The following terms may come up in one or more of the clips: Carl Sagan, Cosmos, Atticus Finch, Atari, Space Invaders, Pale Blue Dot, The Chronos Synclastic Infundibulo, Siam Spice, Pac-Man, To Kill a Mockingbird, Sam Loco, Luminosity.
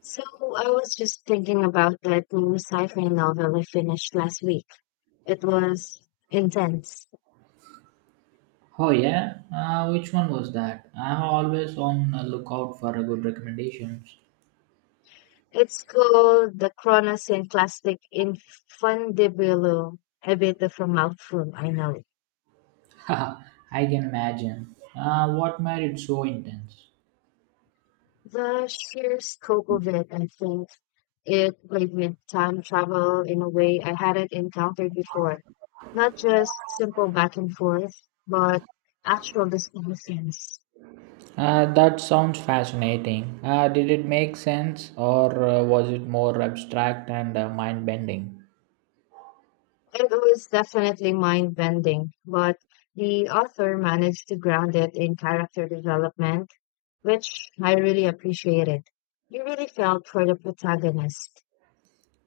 So I was just thinking about that new sci-fi novel I finished last week. It was intense. Oh yeah, which one was that? I'm always on the lookout for a good recommendations. It's called The Chronos Synclastic Infundibulo. A bit of a mouthful, I know. I can imagine. What made it so intense? The sheer scope of it, I think, it played with time travel in a way I hadn't encountered before. Not just simple back and forth, but actual discussions. That sounds fascinating. Did it make sense, or was it more abstract and mind-bending? It was definitely mind bending, but the author managed to ground it in character development, which I really appreciated. You really felt for the protagonist.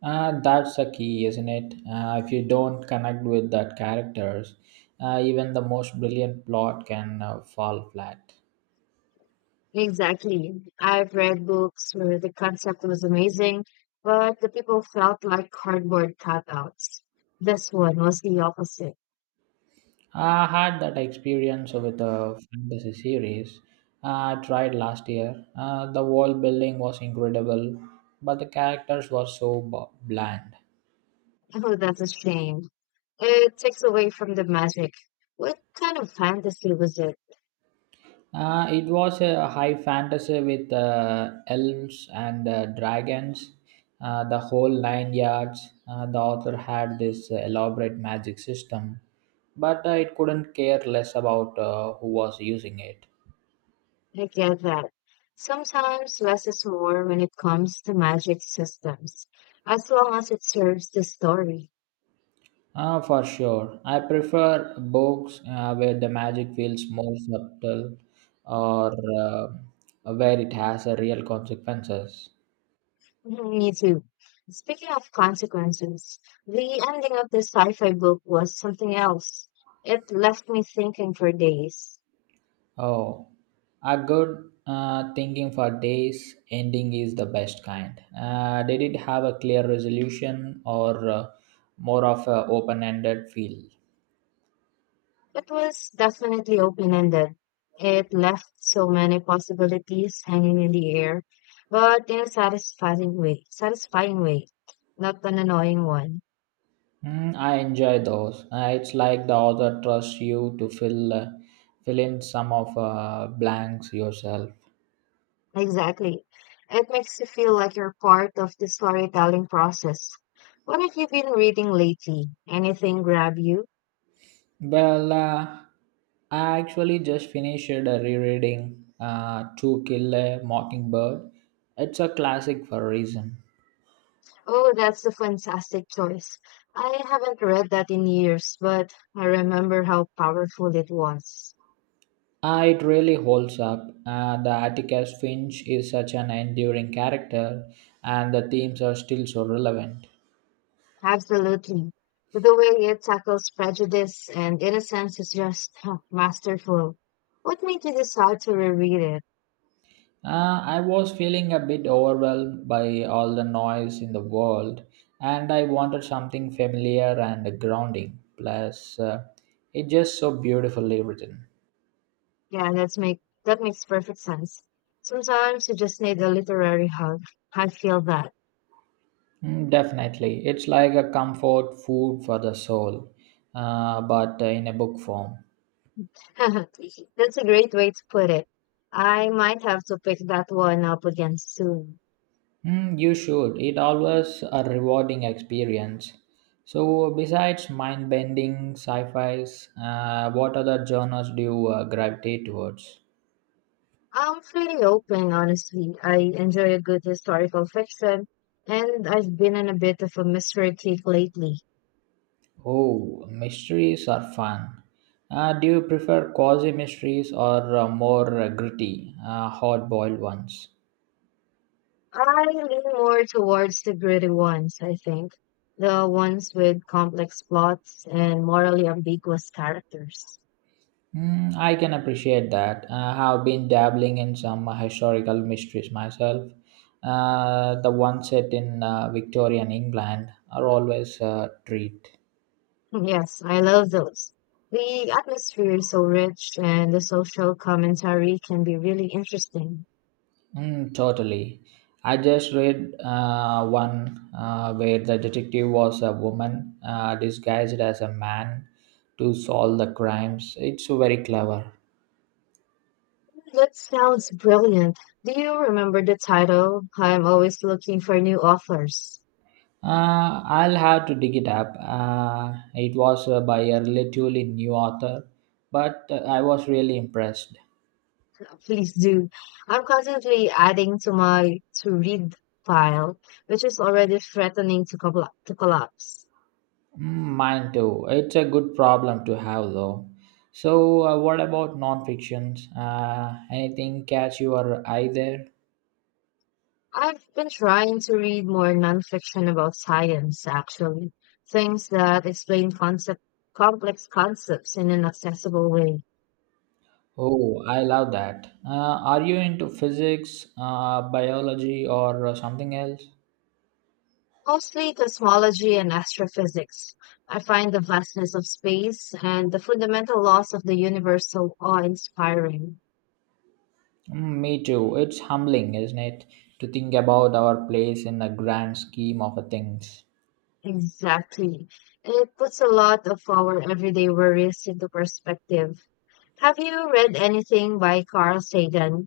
That's a key, isn't it? If you don't connect with that characters, even the most brilliant plot can fall flat. Exactly. I've read books where the concept was amazing, but the people felt like cardboard cutouts. This one was the opposite. I had that experience with a fantasy series I tried last year. The world building was incredible, but the characters were so bland. Oh, that's a shame. It takes away from the magic. What kind of fantasy was it? It was a high fantasy with elves and dragons, the whole nine yards. The author had this elaborate magic system, but it couldn't care less about who was using it. I get that. Sometimes less is more when it comes to magic systems, as long as it serves the story. Ah, for sure. I prefer books where the magic feels more subtle or uh, where it has a real consequences. Mhm, me too. Speaking of consequences, the ending of this sci fi book was something else. It left me thinking for days. Oh, a good thinking for days ending is the best kind. Did it have a clear resolution or more of a open-ended feel? It was definitely open ended. It left so many possibilities hanging in the air, but in a satisfying way, not an annoying one. Mm, I enjoy those. It's like the author trusts you to fill in some of blanks yourself. Exactly. It makes you feel like you're part of the storytelling process. What have you been reading lately? Anything grab you? Well, I actually just finished rereading To Kill a Mockingbird. It's a classic for a reason. Oh, that's a fantastic choice. I haven't read that in years, but I remember how powerful it was. It really holds up. The Atticus Finch is such an enduring character, and the themes are still so relevant. Absolutely. The way it tackles prejudice and innocence is just masterful. What made you decide to reread it? I was feeling a bit overwhelmed by all the noise in the world, and I wanted something familiar and grounding. Plus, it's just so beautifully written. Yeah, that makes perfect sense. Sometimes you just need a literary hug. I feel that. Mm, definitely. It's like a comfort food for the soul, but in a book form. That's a great way to put it. I might have to pick that one up again soon. Mm, you should. It always a rewarding experience. So, besides mind bending sci fis, what other genres do you gravitate towards? I'm pretty open, honestly. I enjoy a good historical fiction, and I've been in a bit of a mystery kick lately. Oh, mysteries are fun. Do you prefer quasi mysteries or more gritty, hard boiled ones? I lean more towards the gritty ones, I think. The ones with complex plots and morally ambiguous characters. Mm, I can appreciate that. I have been dabbling in some historical mysteries myself. The ones set in Victorian England are always a treat. Yes, I love those. The atmosphere is so rich and the social commentary can be really interesting. Mm, totally. I just read one where the detective was a woman disguised as a man to solve the crimes. It's very clever. That sounds brilliant. Do you remember the title? I'm always looking for new authors. I'll have to dig it up. It was by a relatively new author, but I was really impressed. Please do. I'm constantly adding to my to read file, which is already threatening to collapse. Mm, mine too. It's a good problem to have, though. So, what about non-fictions? Anything catch your eye there? I've been trying to read more nonfiction about science, actually, things that explain complex concepts in an accessible way, Oh, I love that. Are you into physics, biology, or something else? mostly cosmology and astrophysics. I find the vastness of space and the fundamental laws of the universe so awe-inspiring. Mm, me too. It's humbling, isn't it, to think about our place in the grand scheme of things. Exactly. It puts a lot of our everyday worries into perspective. Have you read anything by Carl Sagan?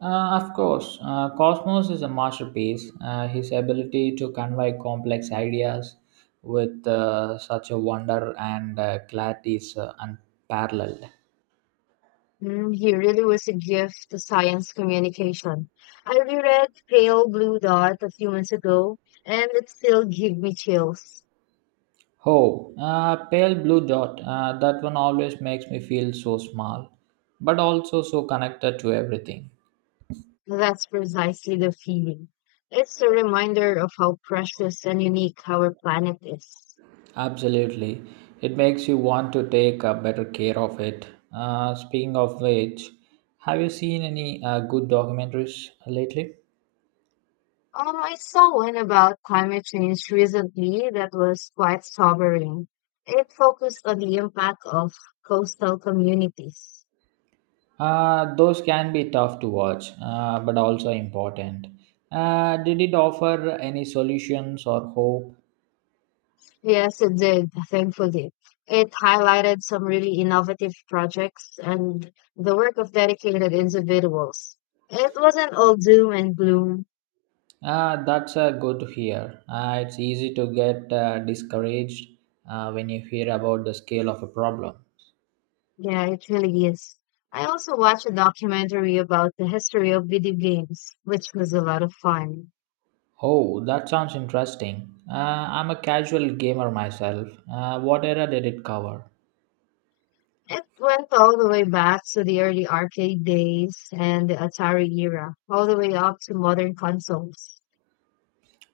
Of course, Cosmos is a masterpiece. His ability to convey complex ideas with such a wonder and clarity is unparalleled. Mm, he really was a gift to science communication. I reread Pale Blue Dot a few months ago, and it still gives me chills. Oh, pale blue dot. That one always makes me feel so small, but also so connected to everything. That's precisely the feeling. It's a reminder of how precious and unique our planet is. Absolutely. It makes you want to take a better care of it. Speaking of which, have you seen any good documentaries lately? I saw one about climate change recently that was quite sobering. It focused on the impact of coastal communities. Those can be tough to watch, but also important. Did it offer any solutions or hope? Yes, it did, thankfully. It highlighted some really innovative projects and the work of dedicated individuals. It wasn't all doom and gloom. That's good to hear. It's easy to get discouraged when you hear about the scale of a problem. Yeah, it really is. I also watched a documentary about the history of video games, which was a lot of fun. Oh, that sounds interesting. I'm a casual gamer myself. What era did it cover? It went all the way back to the early arcade days and the Atari era, all the way up to modern consoles.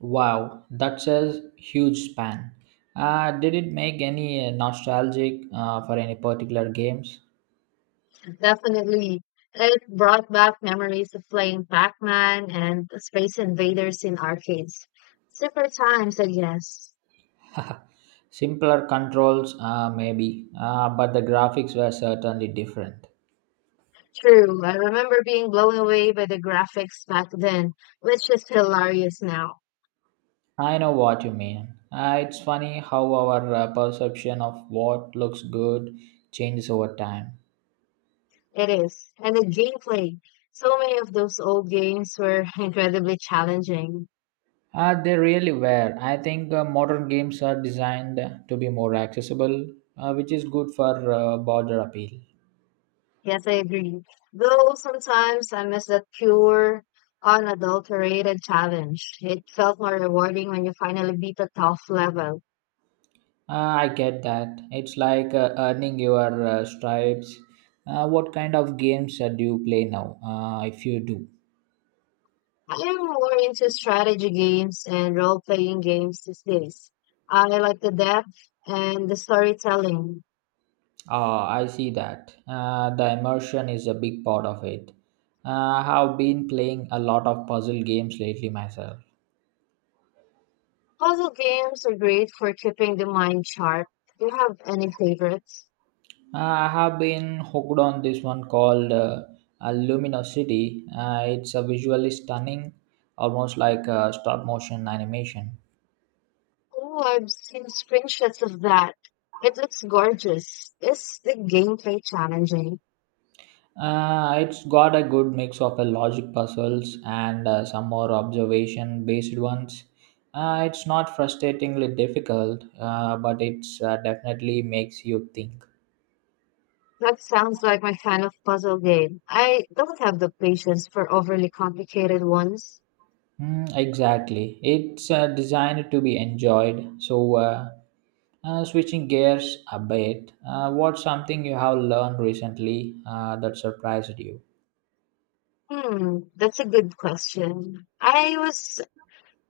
Wow, that's a huge span. Did it make any nostalgic for any particular games? Definitely. It brought back memories of playing Pac-Man and Space Invaders in arcades. Super times, I guess. Simpler controls, maybe, but the graphics were certainly different. True. I remember being blown away by the graphics back then, which is hilarious now. I know what you mean. It's funny how our perception of what looks good changes over time. It is. And the gameplay. So many of those old games were incredibly challenging. They really were. I think modern games are designed to be more accessible, which is good for broader appeal. Yes, I agree. Though sometimes I miss that pure, unadulterated challenge. It felt more rewarding when you finally beat a tough level. I get that. It's like earning your stripes. What kind of games do you play now, if you do? I am more into strategy games and role playing games these days. I like the depth and the storytelling. Ah, I see that. The immersion is a big part of it. I have been playing a lot of puzzle games lately myself. Puzzle games are great for keeping the mind sharp. Do you have any favorites? I have been hooked on this one called Luminosity. It's a visually stunning, almost like a stop motion animation. Oh, I've seen screenshots of that. It looks gorgeous. Is the gameplay challenging? It's got a good mix of a logic puzzles and some more observation based ones. It's not frustratingly difficult, but it's definitely makes you think. That sounds like my kind of puzzle game. I don't have the patience for overly complicated ones. Mm, exactly. It's designed to be enjoyed. So, switching gears a bit, what's something you have learned recently that surprised you? Hmm, that's a good question. I was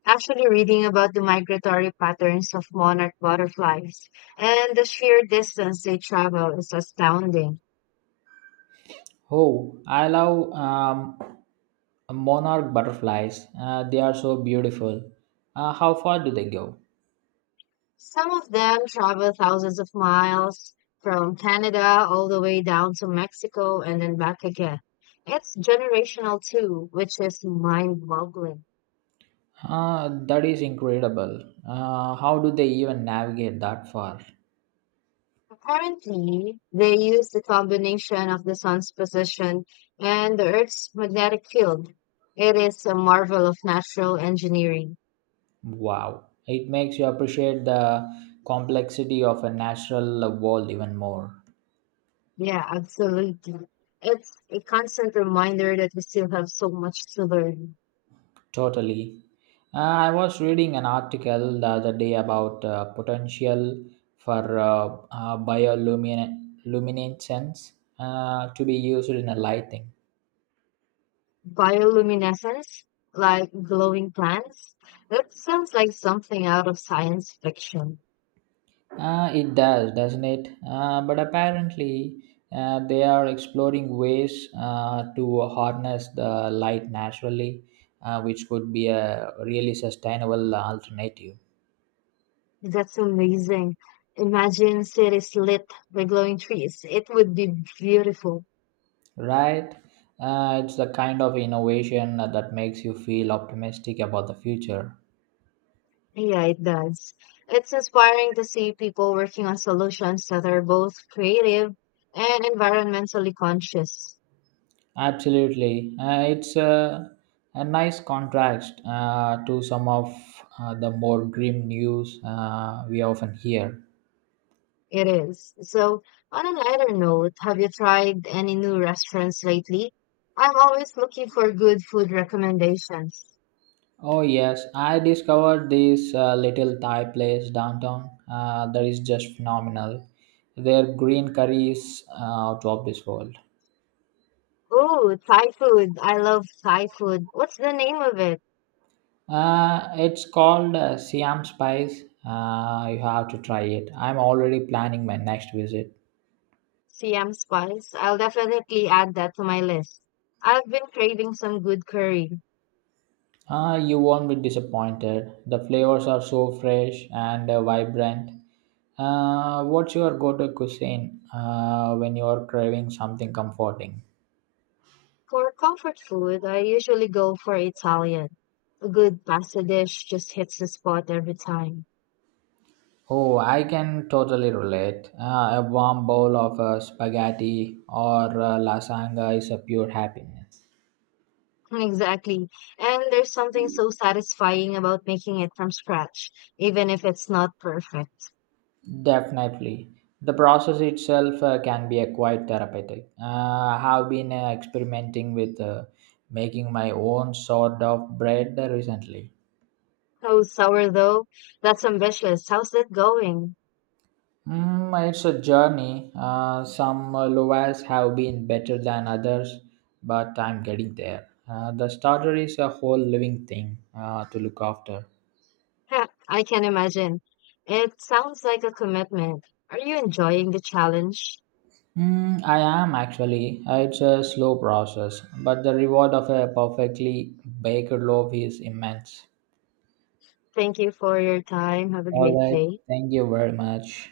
Actually, reading about the migratory patterns of monarch butterflies and the sheer distance they travel is astounding. Oh, I love monarch butterflies. They are so beautiful. How far do they go? Some of them travel thousands of miles from Canada all the way down to Mexico and then back again. It's generational too, which is mind-boggling. That is incredible. How do they even navigate that far? Apparently, they use the combination of the sun's position and the Earth's magnetic field. It is a marvel of natural engineering. Wow. It makes you appreciate the complexity of a natural world even more. Yeah, absolutely. It's a constant reminder that we still have so much to learn. Totally. I was reading an article the other day about potential for bioluminescence to be used in a lighting. Bioluminescence, like glowing plants, that sounds like something out of science fiction. It does, doesn't it? But apparently, they are exploring ways to harness the light naturally, which could be a really sustainable alternative. That's amazing. Imagine cities lit by glowing trees. It would be beautiful. Right? It's the kind of innovation that makes you feel optimistic about the future. Yeah, it does. It's inspiring to see people working on solutions that are both creative and environmentally conscious. Absolutely. It's a nice contrast to some of the more grim news we often hear. It is. So, on a lighter note, have you tried any new restaurants lately? I'm always looking for good food recommendations. Oh, yes, I discovered this little Thai place downtown that is just phenomenal. Their green curry is out of this world. Oh, Thai food. I love Thai food. What's the name of it? It's called Siam Spice. You have to try it. I'm already planning my next visit. Siam Spice. I'll definitely add that to my list. I've been craving some good curry. You won't be disappointed. The flavors are so fresh and vibrant. What's your go-to cuisine when you are craving something comforting? For comfort food, I usually go for Italian. A good pasta dish just hits the spot every time. Oh, I can totally relate. A warm bowl of spaghetti or lasagna is a pure happiness. Exactly. And there's something so satisfying about making it from scratch, even if it's not perfect. Definitely. The process itself can be a quite therapeutic. I have been experimenting with making my own sort of bread recently. Oh, sourdough, that's ambitious. How's that going? Mm, it's a journey. Some loaves have been better than others, but I'm getting there. The starter is a whole living thing to look after. Heh, I can imagine. It sounds like a commitment. Are you enjoying the challenge? Mm, I am actually. It's a slow process, but the reward of a perfectly baked loaf is immense. Thank you for your time. Have a All great right. day. Thank you very much.